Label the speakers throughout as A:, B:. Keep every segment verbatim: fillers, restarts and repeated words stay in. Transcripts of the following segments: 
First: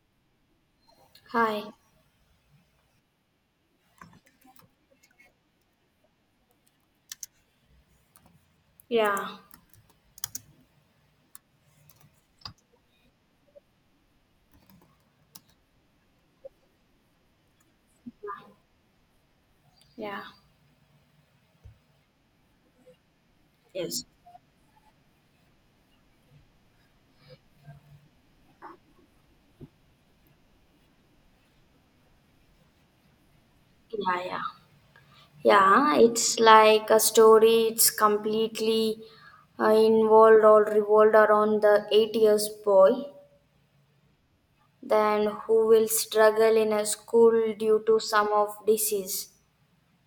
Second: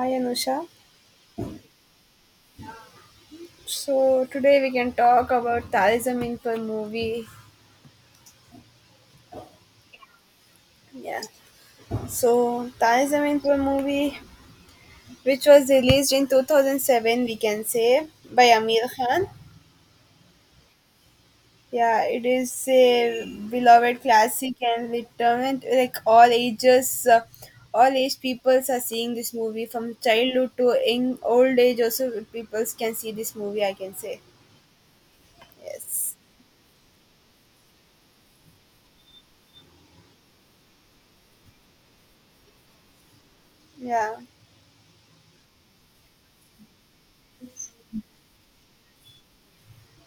A: Hi Anusha.
B: Hi.
A: So today we can talk about Tare Zameen Par movie.
B: Yeah.
A: Yeah. So Tare Zameen Par movie, which was released in two thousand seven, we can say by Amir Khan.
B: Yeah.
A: Yeah, it is a beloved
B: Yes.
A: classic and determined like all ages, uh, all age peoples are seeing this movie from childhood to in old age. Also, peoples can see this movie. I can say
B: Yeah, yeah. Yeah,
A: yes.
B: it's like a story. It's completely uh, involved or revolved around the eight years boy,
A: Yeah.
B: then who will struggle in a school due to some of disease.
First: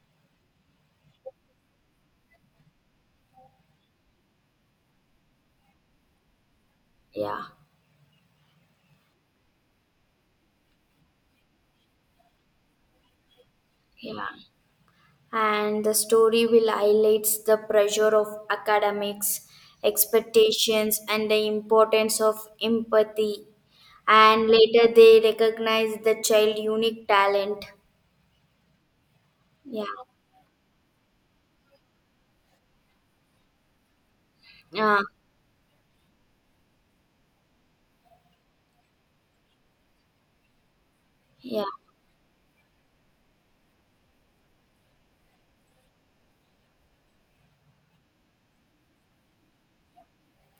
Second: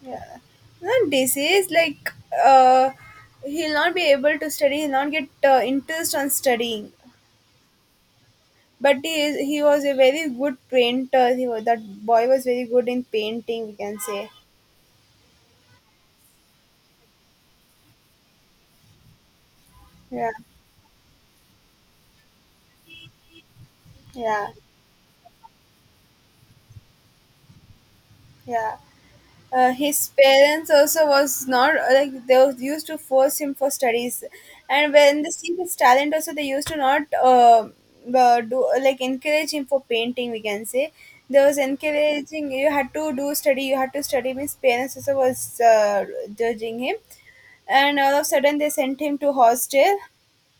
A: Yeah. Not disease, like uh, he'll not be able to study, he'll not get uh, interest on studying.
B: Yeah.
A: But he is, he was a very good painter. He was, that boy was very good in painting, we can
B: Yeah. Yeah.
A: say.
B: And the story will highlights the pressure of academics
A: Yeah,
B: expectations and the importance of empathy, and
A: yeah,
B: later they recognize the child unique talent.
A: yeah. Uh,
B: Yeah,
A: his parents also was not uh, like they was used to force him for studies, and
B: yeah,
A: when they see his talent also they used to not uh, uh, do uh, like encourage him for painting, we can say. There was
B: yeah,
A: encouraging, you had to do study, you had to study. His parents also was uh, judging him, and all of a sudden they sent him to hostel.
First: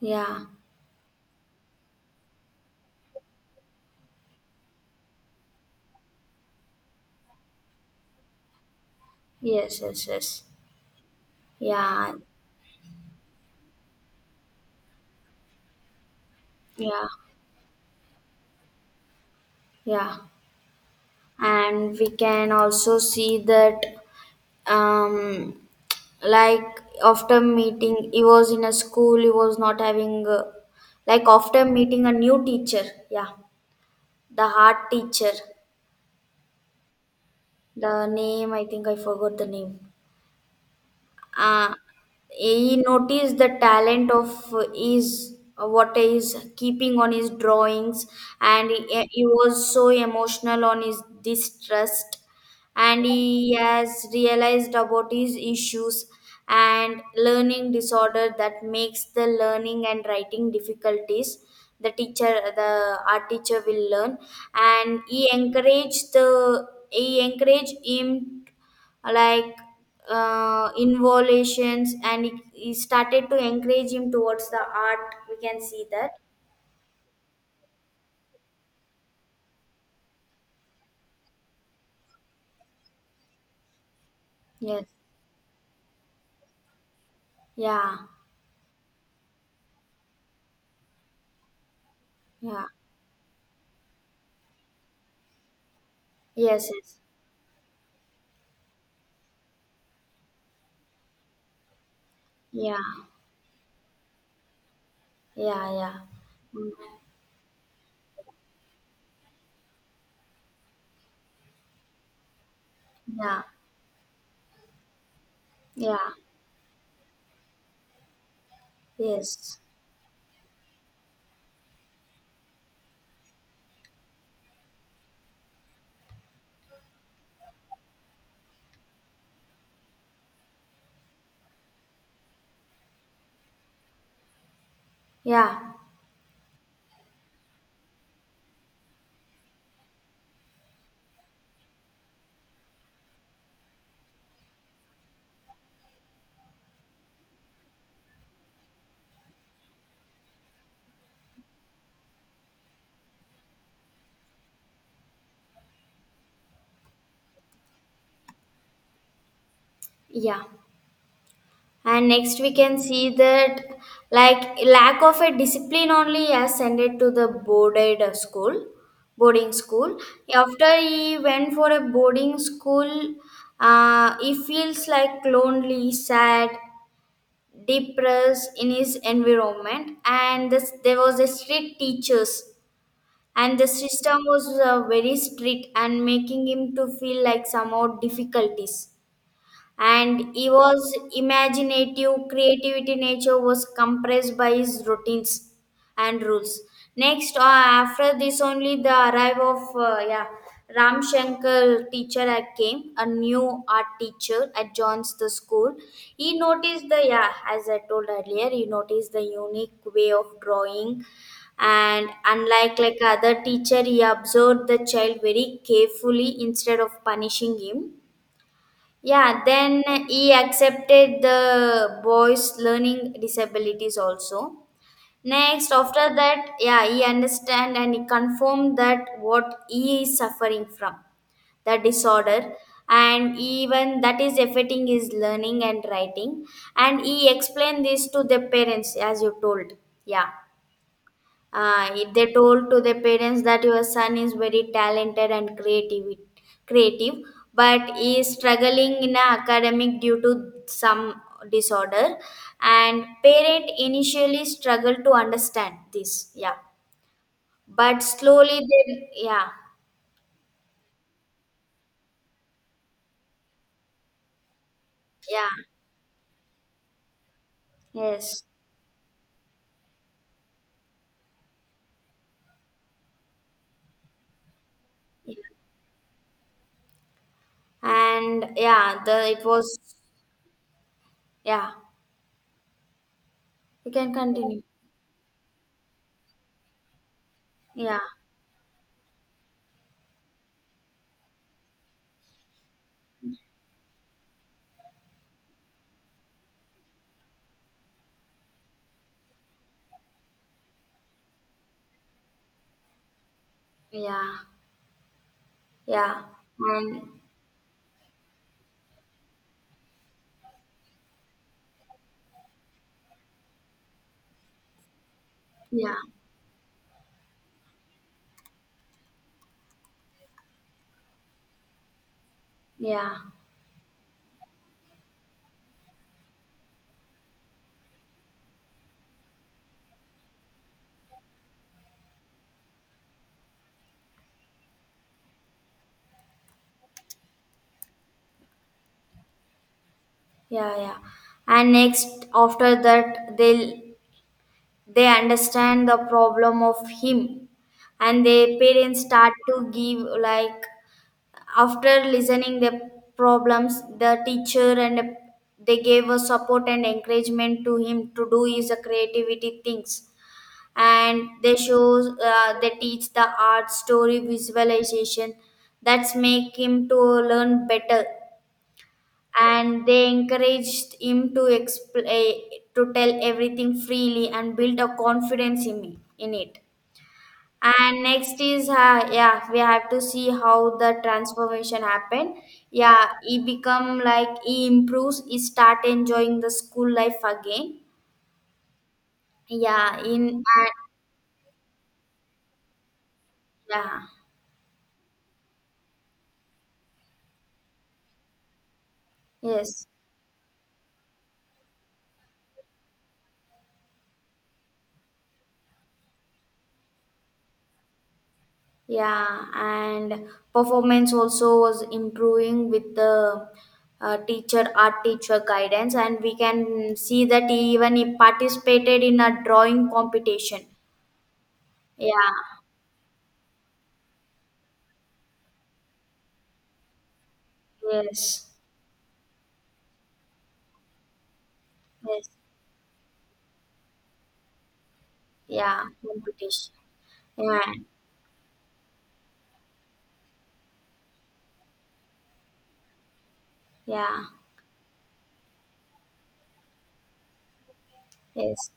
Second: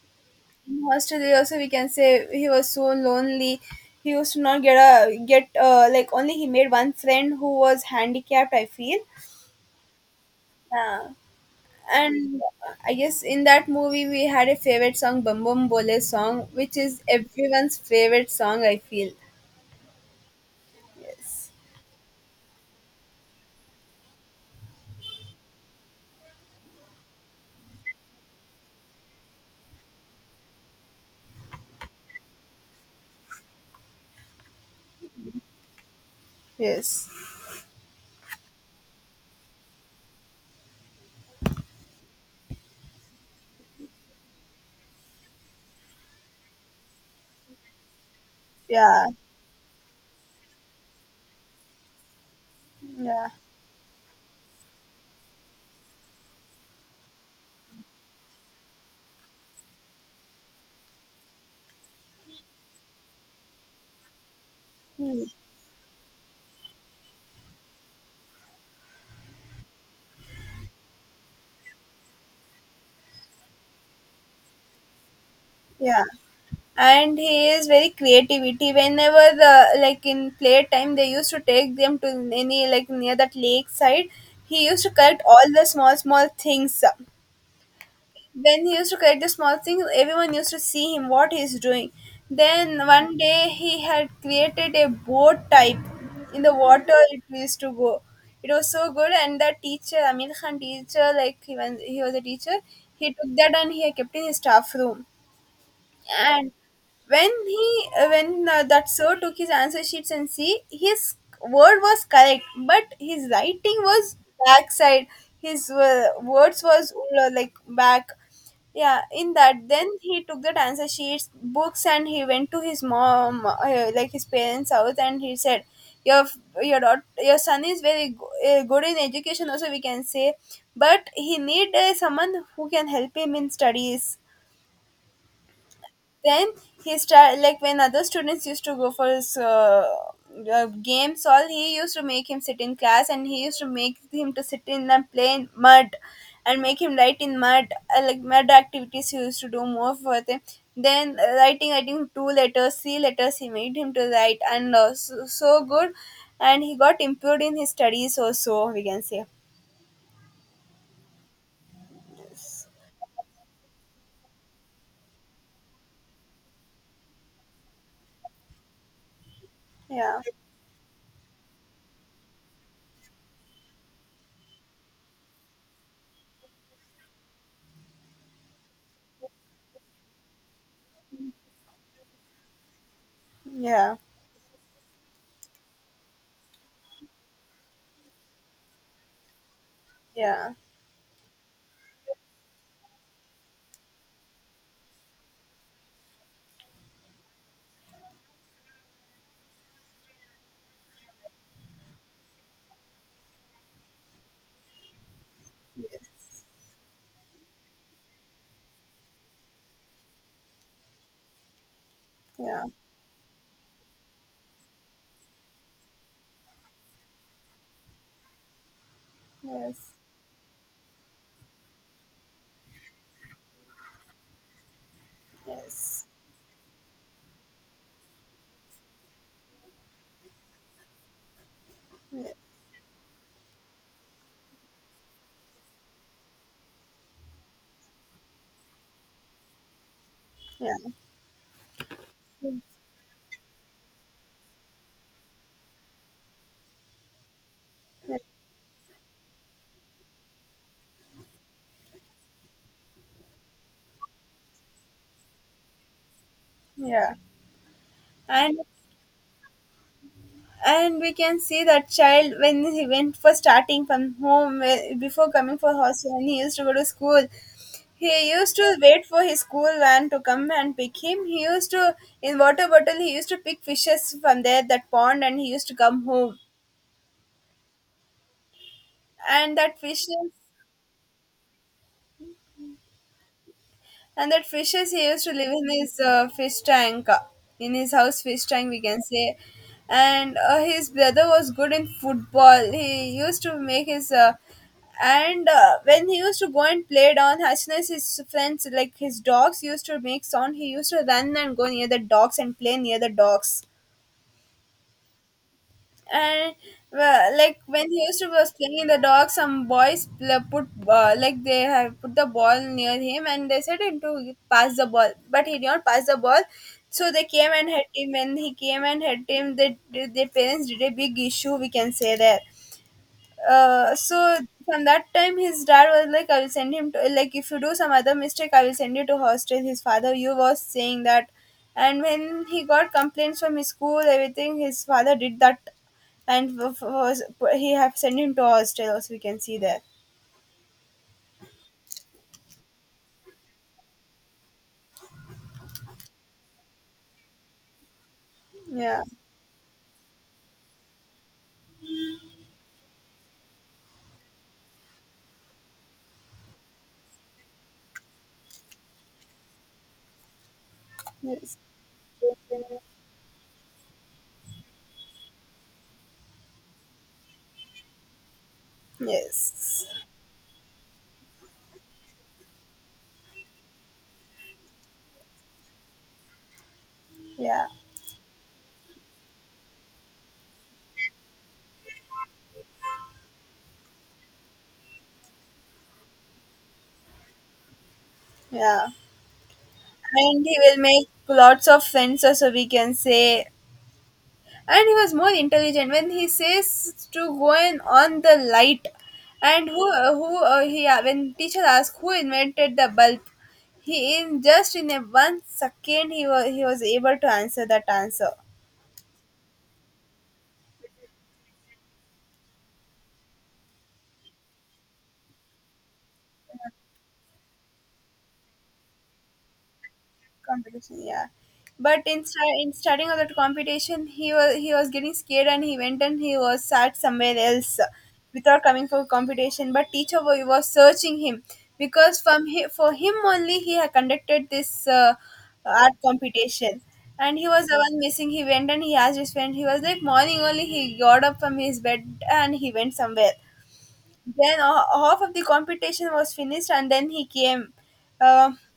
B: yeah.
A: In hostel they also we can say he was so lonely. He used to not get a get uh, like only he made one friend who was handicapped, I feel.
B: Yes, yes, yes.
A: Yeah.
B: Yeah,
A: And I guess in that movie we had a favorite song, Bum Bum Bole song, which is
B: yeah,
A: everyone's favorite song, I feel.
B: yeah.
A: Yes.
B: And we can also see that, um like after meeting he was in a school, he was not having, uh, like after meeting a new teacher. Yeah, the art teacher.
A: Yes.
B: The name, I think I forgot the name. uh, he noticed the talent of his, what he's keeping on his drawings. And he,
A: Yeah.
B: he was so emotional on his distrust, and
A: Yeah.
B: he has realized about his issues and learning disorder that makes the learning and writing difficulties. The teacher, the art teacher will learn, and he
A: Hmm.
B: encouraged the he encouraged him, like uh, involutions, and he, he started to encourage him towards the art, we can see
A: Yeah.
B: that.
A: And he is very creativity. Whenever the like in playtime they used to take them to any like near that lake side, he used
B: Yes,
A: to collect all the small small things.
B: yeah,
A: Then he used to collect the small things. Everyone used to see him what he's doing.
B: yeah,
A: Then one day he had created a boat type in the
B: yes,
A: water.
B: yes,
A: It used to go. It was so good, and the teacher, Amir Khan teacher, like he was, he was a teacher.
B: yeah,
A: He took that and he kept in his staff room,
B: yeah, yeah.
A: and
B: Mm.
A: when he when uh, that sir took his answer sheets and see his word was correct, but his
B: Yeah,
A: writing was backside. His uh,
B: yeah,
A: words was uh, like back, yeah. In that,
B: yes,
A: then he took that answer sheets books and he went to his mom, uh, like his parents house, and he said your your daughter, your son is very go- uh, good in education also, we can say, but he need uh, someone who can help him in studies.
B: yeah,
A: Then he start, like when other students used to go for his, uh, uh, games all, he used to make him sit in class, and he used to make him to sit in and play in mud and make him write in mud, uh, like mud activities he used to do more for them. Then uh, writing I think two letters three letters he made him to write, and uh, so, so good, and he got improved in his studies also, we can say.
B: yeah. And next we can see that, like lack of a discipline only has sent it to the boarded uh, school, boarding school.
A: Yeah.
B: After he went for a boarding school, uh, he feels like lonely, sad, depressed in his environment, and this, there was a strict teachers. And the
A: Yeah.
B: system was uh, very strict and making him to feel like somehow difficulties, and he
A: Yeah.
B: was imaginative creativity nature was compressed by his routines and rules. Next, uh, after this only, the arrival of uh, yeah, Ram Shankar teacher had came, a new art teacher at John's the school. He
A: Yes.
B: noticed the, yeah, as I told earlier, he noticed the unique way of drawing, and
A: Yeah.
B: unlike like other teacher, he observed the child very carefully instead of punishing him. Yeah, then
A: Yes.
B: he accepted the boy's learning disabilities also. Next,
A: Yes.
B: after that, yeah, he understand and he confirmed that what he is suffering from, the
A: Yeah.
B: disorder, and even that is affecting his learning and writing. And he explained this to the parents, as you told. Yeah. Uh, if they
A: Yeah.
B: told to the parents that your son is very talented and creative, creative, but he is struggling in a academic due to some disorder, and parent initially struggle to understand this. Yeah,
A: Yeah,
B: but
A: and
B: slowly they, yeah.
A: and we can see that child when he went for starting from home, eh, before
B: Yeah,
A: coming for hostel, and he used to go to school. He
B: yes,
A: used to wait for his school van to come and pick him. He used to in water bottle. He used to pick fishes from there that pond, and he used to come home.
B: and yeah the it
A: And
B: was,
A: that fishes
B: yeah, you can
A: And that
B: continue.
A: fishes he used to live in his uh, fish tank, uh, in his
B: Yeah,
A: house fish tank, we can say. And uh, his brother was good in football. He used to make his. Uh, and uh, when he used to go and play down Hashnas, his friends, like his dogs, used to make sound. He used to run and go near the dogs and play near the dogs,
B: yeah, yeah,
A: and
B: and
A: well, like when he used to was playing in the dog, some boys pl- put, uh, like they have put the ball near him and they said him to pass the ball, but he did not
B: yeah,
A: pass the ball. So they came and hit him. When he came and hit him, they, their parents did a big issue, we can say that.
B: yeah,
A: Uh, so from that time his dad was like I will send him to, like if you do some other mistake I will send you to hostel, his father you was saying that. And when he got complaints from his school everything his father did that, and f- f- was, he have sent him to hostel as we can see there.
B: yeah, yeah. And next after that, they they understand the problem of him, and their parents
A: Yeah.
B: start to give, like after listening the problems, the teacher, and they gave a support and encouragement to him to do his creativity things. And they
A: Yes.
B: shows, uh, they teach the art story visualization, that's make him to learn better. And
A: Yes.
B: they encouraged him to explain, to tell everything freely and build a confidence in me in it.
A: Yeah.
B: And next is, uh, yeah, we have to see how the transformation happened. Yeah, he become like he improves, he start enjoying the school life again.
A: Yeah.
B: Yeah, in and
A: And he will make lots of friends, so we can say.
B: yeah,
A: And he was more intelligent when he says to go in on the light. And
B: yes.
A: who uh, who uh, he uh, when teacher asks who invented the bulb, he in just in a one second he was he was able to answer that answer.
B: Yeah, and performance also was improving with the uh, teacher, art teacher guidance, and we can see that he even he participated in a drawing competition.
A: Competition, yeah. but in,
B: Yeah,
A: sta- in starting of that competition he was he was getting scared, and he went and he was sat somewhere else
B: yes,
A: without coming for competition. But teacher wa- was searching him, because
B: yes,
A: from hi, for him only he had conducted this uh,
B: yeah,
A: art
B: competition.
A: competition. And he
B: Yeah,
A: was the one missing. He went and he asked his friend, he was like morning only he got up from his bed and he went somewhere.
B: yeah,
A: Then uh, half of the competition was finished, and then he came, uh,
B: yes,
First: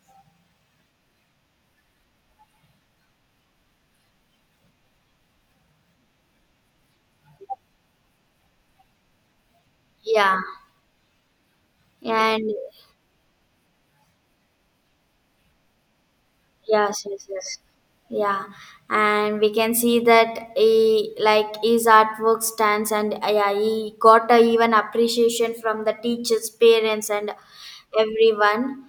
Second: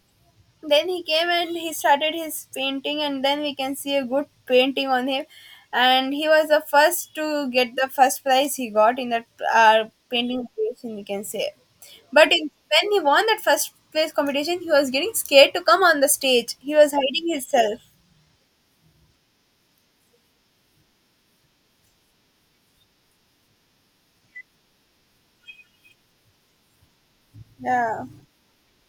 A: then he came and he started his painting, and then we can see a good painting on him. And he was the first to get the first prize he got in that uh,
B: yeah,
A: painting competition, we can say. but
B: and
A: in, when he won that first place competition, he was getting scared to come on the stage, he was
B: yes, yes,
A: hiding
B: yes.
A: himself.
B: Yeah, and we can see that he like his artwork stands, and uh, yeah, he got a even appreciation from the teachers, parents, and
A: Yeah.
B: everyone.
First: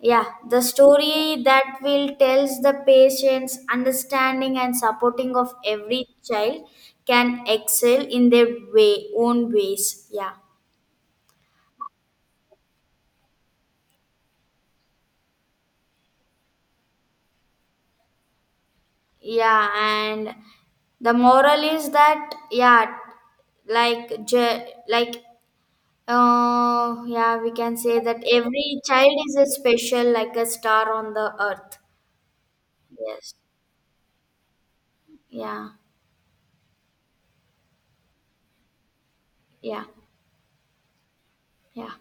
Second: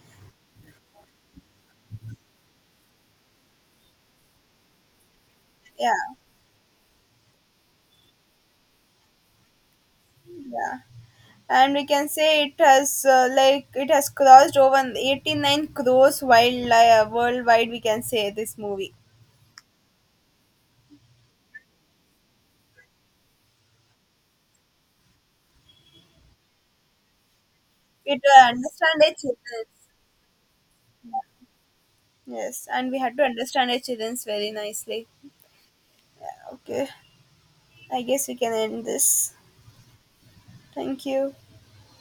B: Yeah, the story that will tells the patience, understanding, and supporting of every
A: Yeah.
B: child can excel in their way own ways. Yeah,
A: Yeah. And we can say it has uh, like it has crossed over eighty-nine crores wild, uh, worldwide, we can say this movie.
B: yeah, and the moral is that, yeah, like je- like Uh, yeah, we can say that
A: It uh,
B: every
A: understand
B: child
A: its.
B: is a special, like a star on the earth.
A: Yes, and we had to
B: Yes.
A: understand our childrens very nicely.
B: Yeah.
A: Okay, I guess we can end this.
B: Yeah.
A: Thank you.
B: Yeah.